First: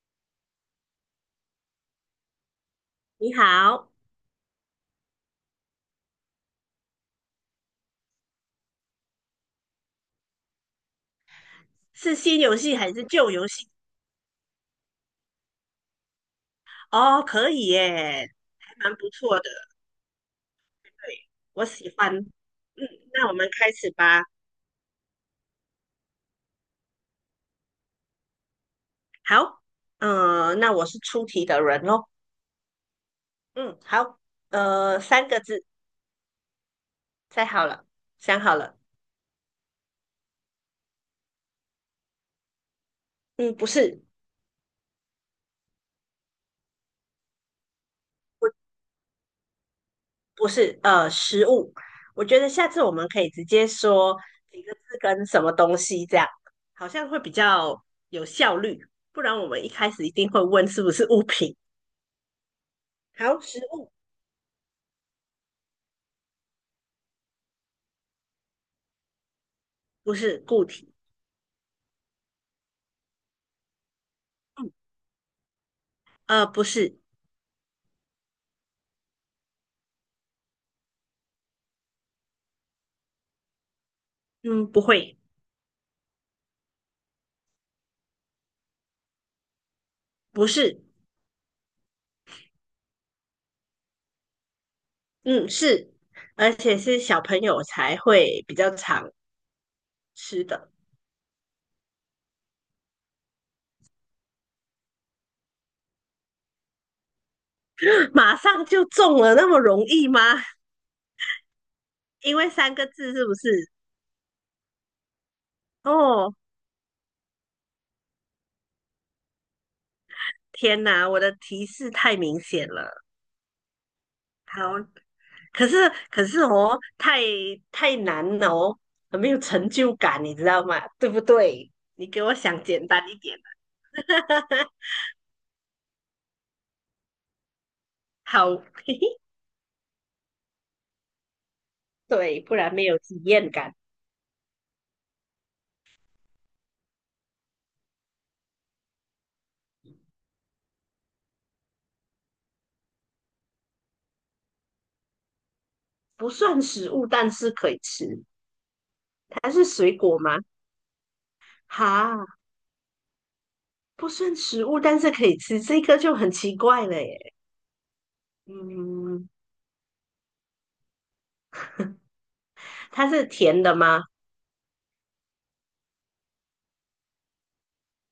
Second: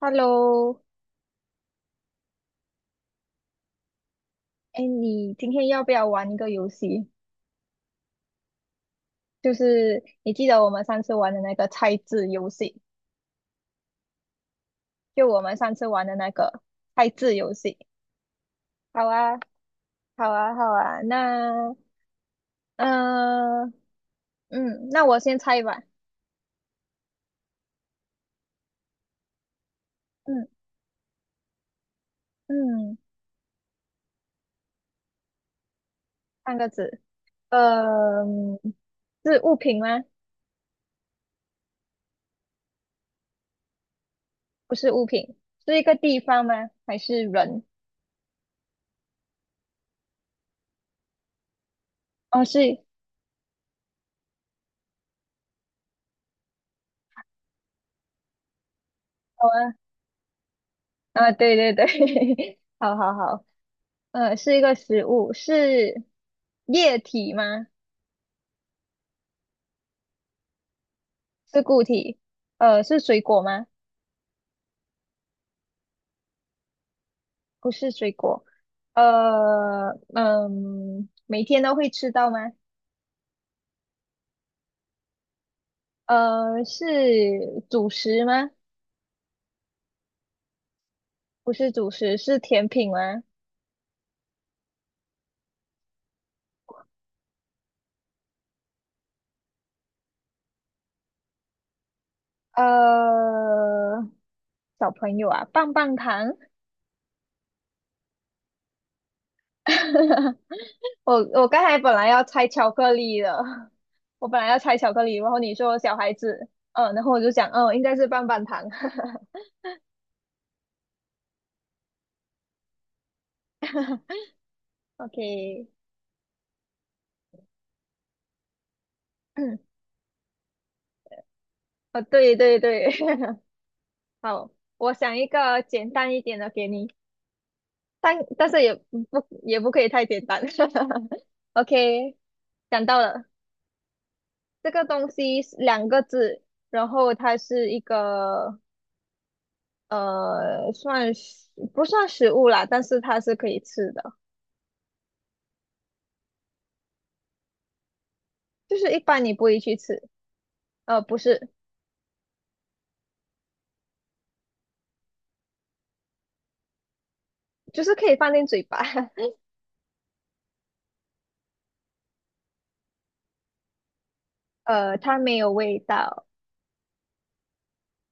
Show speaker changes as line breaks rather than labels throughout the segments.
Hello，
你好，
哎，你今天要不要玩一个游戏？就是你记得我们上次玩的那个猜
是
字
新
游
游戏
戏，
还是旧游戏？
就我们上次玩的那个猜
哦，
字
可
游
以
戏。
耶，还蛮
好
不错
啊，
的，
好啊，好啊。
对，我
那，
喜欢。嗯，那我们开
嗯，
始吧。
嗯，那我先猜吧。
好，
嗯
那我是出题的人咯。
嗯，
嗯，好，三个字，
三个字。
猜好了，
呃，
想好了。
是物品吗？
嗯，不是，
不是物品，是一个地方吗？还是人？
不，不是，食物。我觉
哦，
得下次
是，
我们可以直接说几个字跟什么东西，这样好像会比较有效率。不然我
好
们一
啊，
开始一定会问是不是物
啊，对
品。
对对，好好
好，
好。
食物。
是一个食物，是液体吗？
不是固体，
是固体？是水果吗？
嗯，不是，
不是水果。每天都会吃到吗？
嗯，不会，
是主食吗？
不是，
不是主食，是甜品吗？
嗯，是，而且是小朋友才会比较常吃的。
呃，小朋友啊，棒棒糖。
马上就中了，那么容易吗？
我刚才本来要
因
猜
为
巧
三个
克
字
力
是不
的，
是？
我本来要猜巧克力，然后你说小孩
哦，
子，然后我就想，应该是棒棒糖。
天哪，我的提示太明显了。好，
OK，
可是哦，太难了哦，很没 有
嗯，
成就感，你知道吗？对不对？
哦，
你给我
对对
想简
对，
单一点。
好，我想一个简单一点的给你，但但
好，
是也
嘿嘿，
不也不可以太简单。OK，
对，不然
想
没
到
有体
了，
验感。
这个东西是两个字，然后它是一个算是不算食物啦，但是它是可以吃的，
不算食物，但是可以吃。
就是一般你不
它
会
是
去
水
吃，
果吗？
不是，
哈，不算食物，但是可以吃，这个就很奇怪了耶。
就是可以放进嘴巴，
嗯，它是甜的吗？
它没有味道，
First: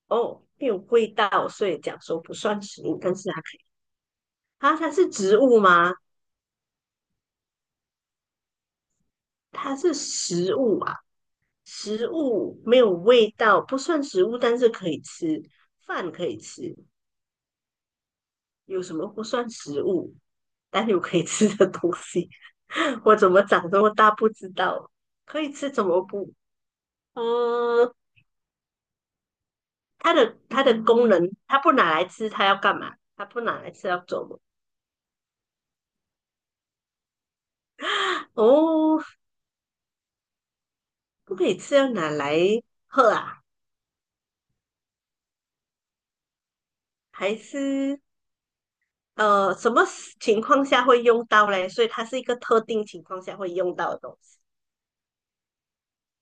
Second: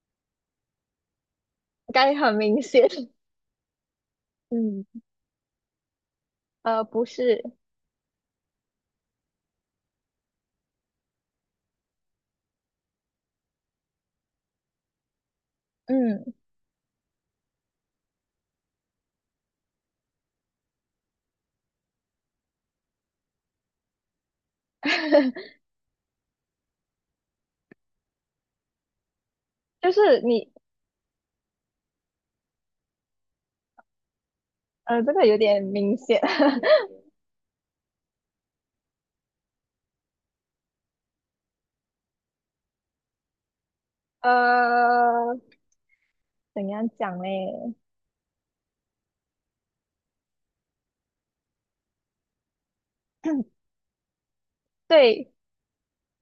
哦，没有味道，所以
应
讲
该
说
很
不
明
算食
显，
物，但是它可以。啊，
嗯，
它是植物吗？
不是。
它是食物啊，食物没有味道，不算食物，但是可以吃，饭可
嗯，
以吃。有什么不算食物？但有可以吃的东西。我怎么长这么大不知道，可以 吃怎么不？嗯，
就
它
是
的
你
它的功能，它不拿来吃，它要干嘛？它不拿来吃要做么？
这个有点明显，
哦，不可以吃要拿来喝啊？
呃，怎样讲
还
嘞？
是什么情况下会用到嘞？所以它是一个特定情况下会用到的东西，
对，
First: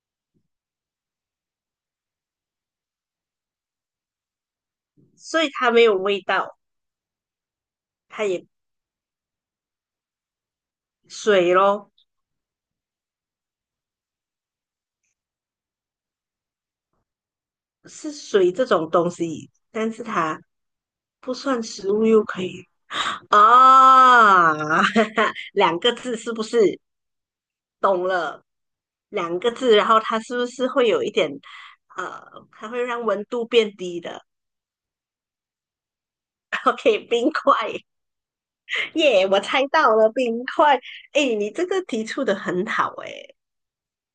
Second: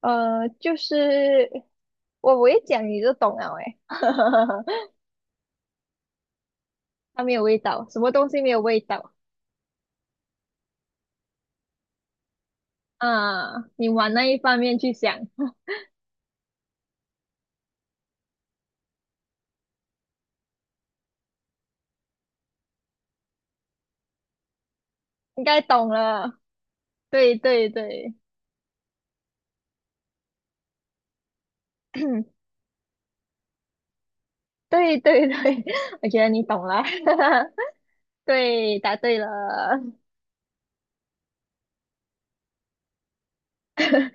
就是我一讲你就懂了诶，
所以它没有味道，
它没有味道，什么
它
东西
也
没有味道
水咯，
啊？你往那一方面去想，
是水这种东西，但是它不算食物又可以啊。
应该
两
懂
个字是
了。
不是？
对对
懂
对，
了，两个字，然后它是不是会有一点，呃，它会让温度变低的。
对对对，我觉得你懂 了，
？OK，冰块，
对，答对
耶、我猜
了。
到了冰块。哎，你这个提出的很好，哎，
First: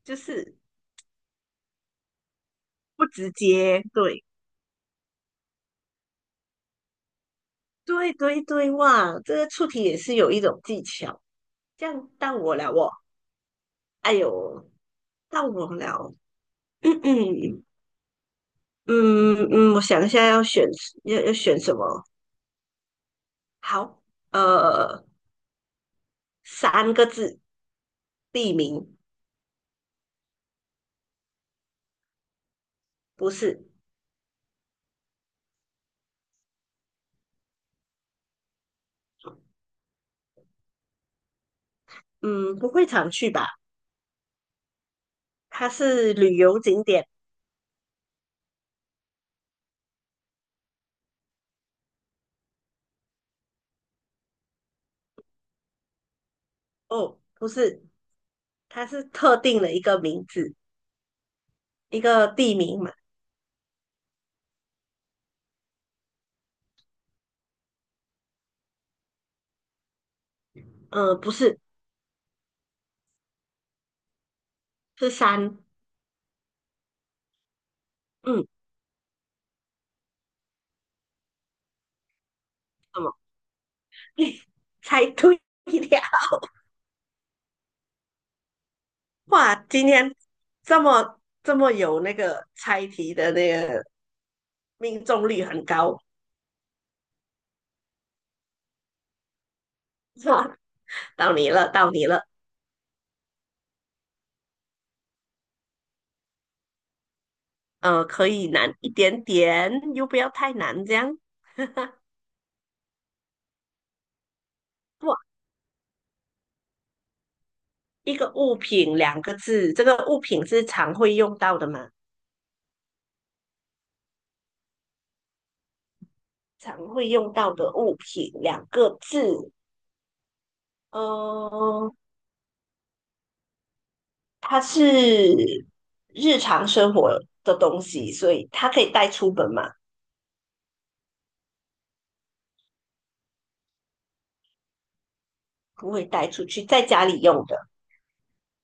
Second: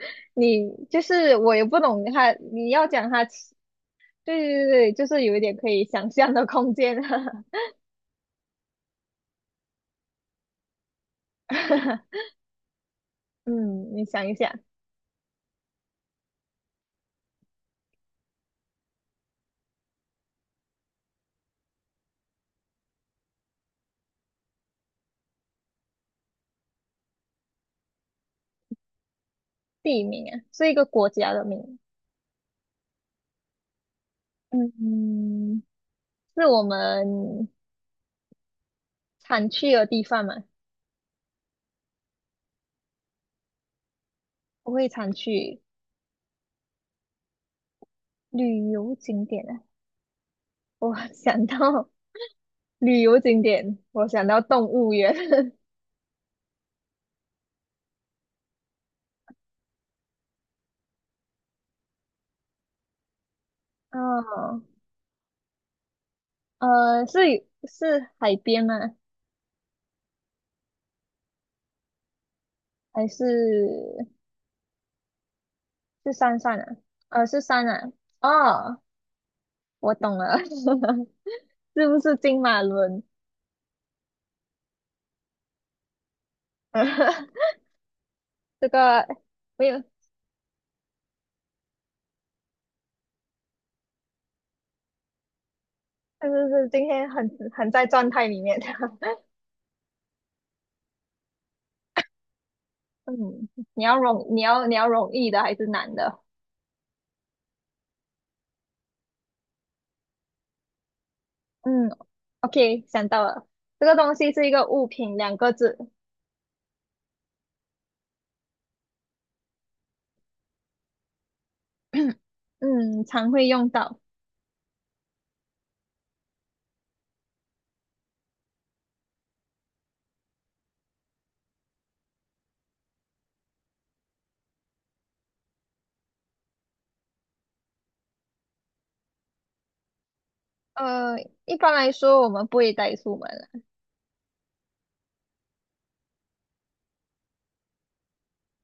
就是
你就是我也不懂他，你要
不
讲他
直接，对，
对对对，就是有一点可以想象的空间。
对对对，哇，这个出题也是有一种技巧。这样 到我了，我，
嗯，你
哎
想一下。
呦，到我了。嗯嗯。嗯嗯，我想一下要选要选什么？好，呃，三个字，地名。
地名啊，是一个国家的名？
不是，
嗯，是我们常去的地方嘛？
嗯，不会常去吧？
不会常去。
它是旅游景点。
旅游景点啊。我想到旅游景点，我想到动物园。
哦，不是，它是特定的一个名字，一个地名嘛。
哦，呃，是是海边吗？
不是，
还是
是山，
是山上啊？是山啊。
嗯，
哦，我懂了，是不是金马
什
仑？
么？猜对了，
这个
哇，
没有，
今
就
天这么这么有那个猜题的那个命中率很高。
是今天很在状态里面。
哇，到你了，到你了。
嗯，你要容易的还是难的？
可以难一点点，又不要太难，这样。
嗯，OK，想到了，这个东西是一个物
不，
品，两个字。
一个物品两个字，这个物品是常会用到的嘛？
嗯，常会用到。
常会用到的物品两个字，呃，它是日常生活的东西，所以它可以带出门嘛？
呃，一般来说我们不会带出门了，
不会带出去，在家里用的。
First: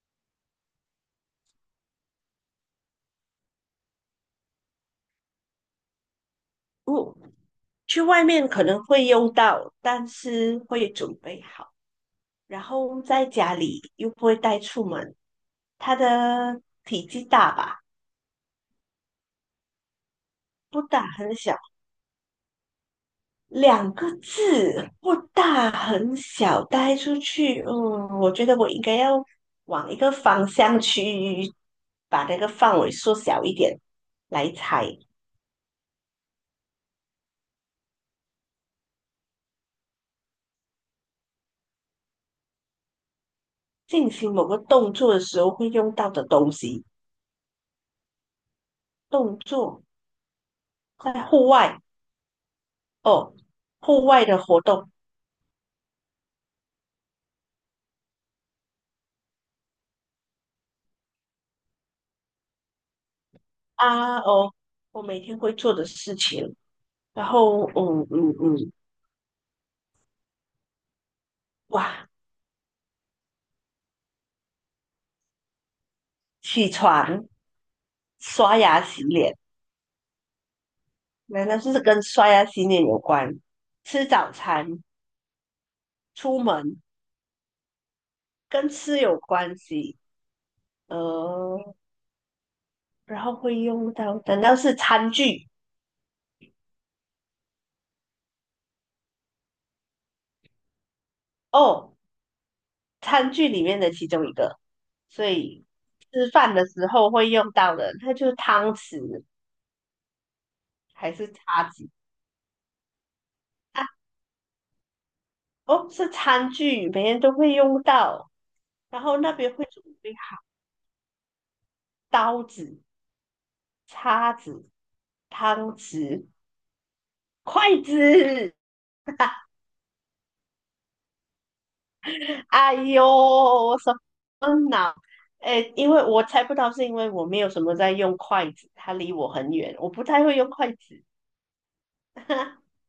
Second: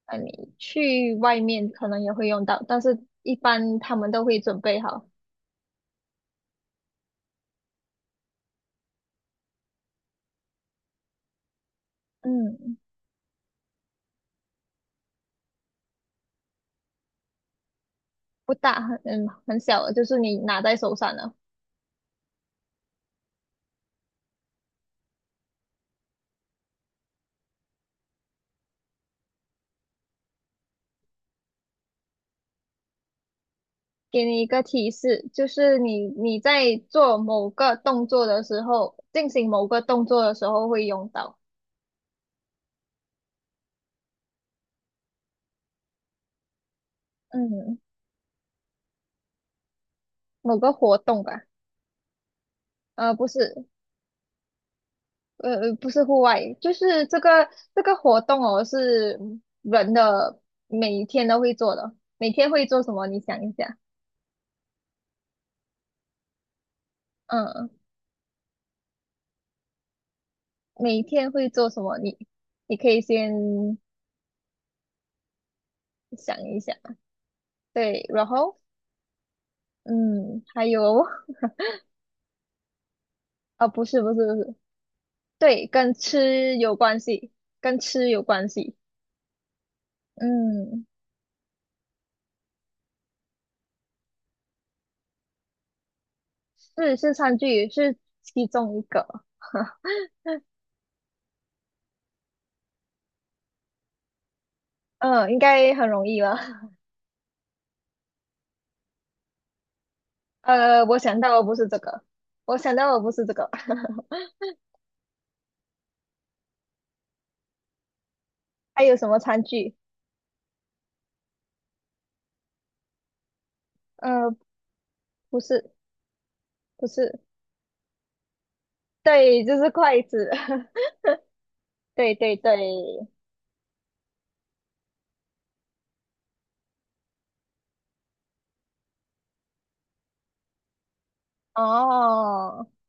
你去外面可能也会用到，但是一般他们都会准备好。
嗯，去外面可能会用到，但是会准备好。然
嗯，
后在家里又不会带出门，它的体积大吧？
不大，很小的，就是你拿在
不
手
大
上的。
很小，两个字，不大很小，带出去，嗯，我觉得我应该要往一个方向去，把那个范围缩小一点
给你一
来
个
猜。
提示，就是你在做某个动作的时候，进行某个动作的时候会用到，
进行某个动作的时候会用到的东西，
嗯，
动作
某个活动
在
吧，
户外
不
哦，
是，
户外的活动，
不是户外，就是这个活动哦，是人的每天都会做的，每天会做什么？你想一下。
啊哦，我每天会做的事情。然后
嗯，
嗯嗯嗯，
每天会做什么？
哇，
你可以先想一
起
想，
床、
对，然
刷
后，
牙、洗脸，
嗯，还有，
难道是跟刷牙洗脸有关？
啊、不是
吃
不是不
早
是，
餐、
对，跟
出
吃有
门，
关系，跟吃有关
跟
系。
吃有关系，
嗯，
呃，然后会用到，难道是餐具？
是餐具，是其中一个。
哦，餐具里面的其中一个，所
嗯，应
以
该很容易
吃
了。
饭的 时候会用到的，那就是汤匙
我
还
想
是
到的不
叉
是这
子
个，我想到的不是这个。
啊？哦，是餐具，每天都会用到，
还有
然
什
后
么
那
餐
边会
具？
准备刀子。
呃，
叉子、
不是，
汤匙、
不是，
筷子。
对，就是筷子。对对对，
哎呦，我手嗯呐，哎，因为我猜不到，是因为我没有什么在用筷子，它离我很远，我不太会用筷子。
哦，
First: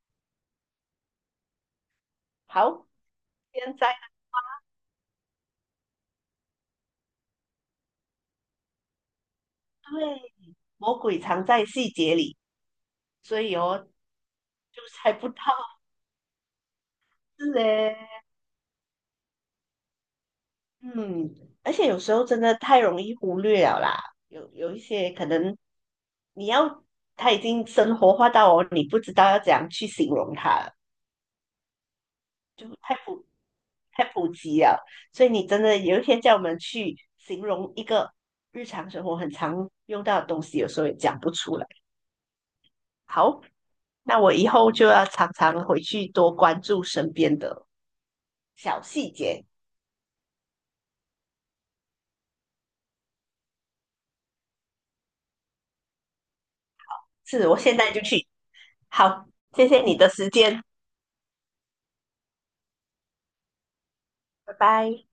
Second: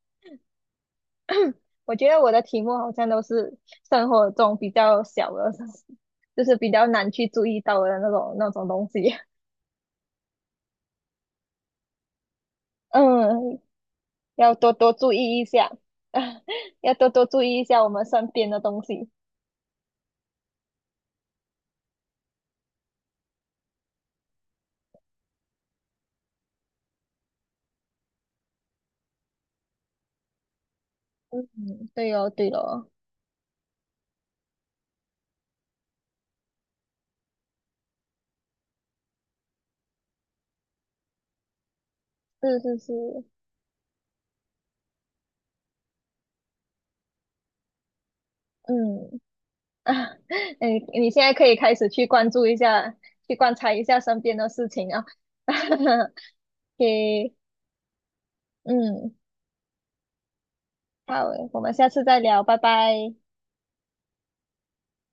我觉得我的题目
好，
好像都是
现在
生活中比较小的，就是比较难去注意到的那种东西。
对，魔鬼藏在细节里，所以
嗯，
哦，
要多
就
多注
猜不到，
意一下，要多多注
是
意一下我们
哎。
身边的东西。
嗯，而且有时候真的太容易忽略了啦，有一些可能你要它已经生活化到哦，你不知道要怎样去形容它了，
嗯，对哦，对
就
哦，
太普及了，所以你真的有一天叫我们去形容一个日常生活很常用到的东西，有时候也讲不出来。
是是是，
好，那我以后就要常常回去多关注身边的小细
嗯
节。
啊，你现在可以开始去关注一下，去观察一下身边的事情啊。给，
是，我现在就去。
嗯，
好，谢谢你的时间，
好，我们下次再聊，拜拜。
拜拜。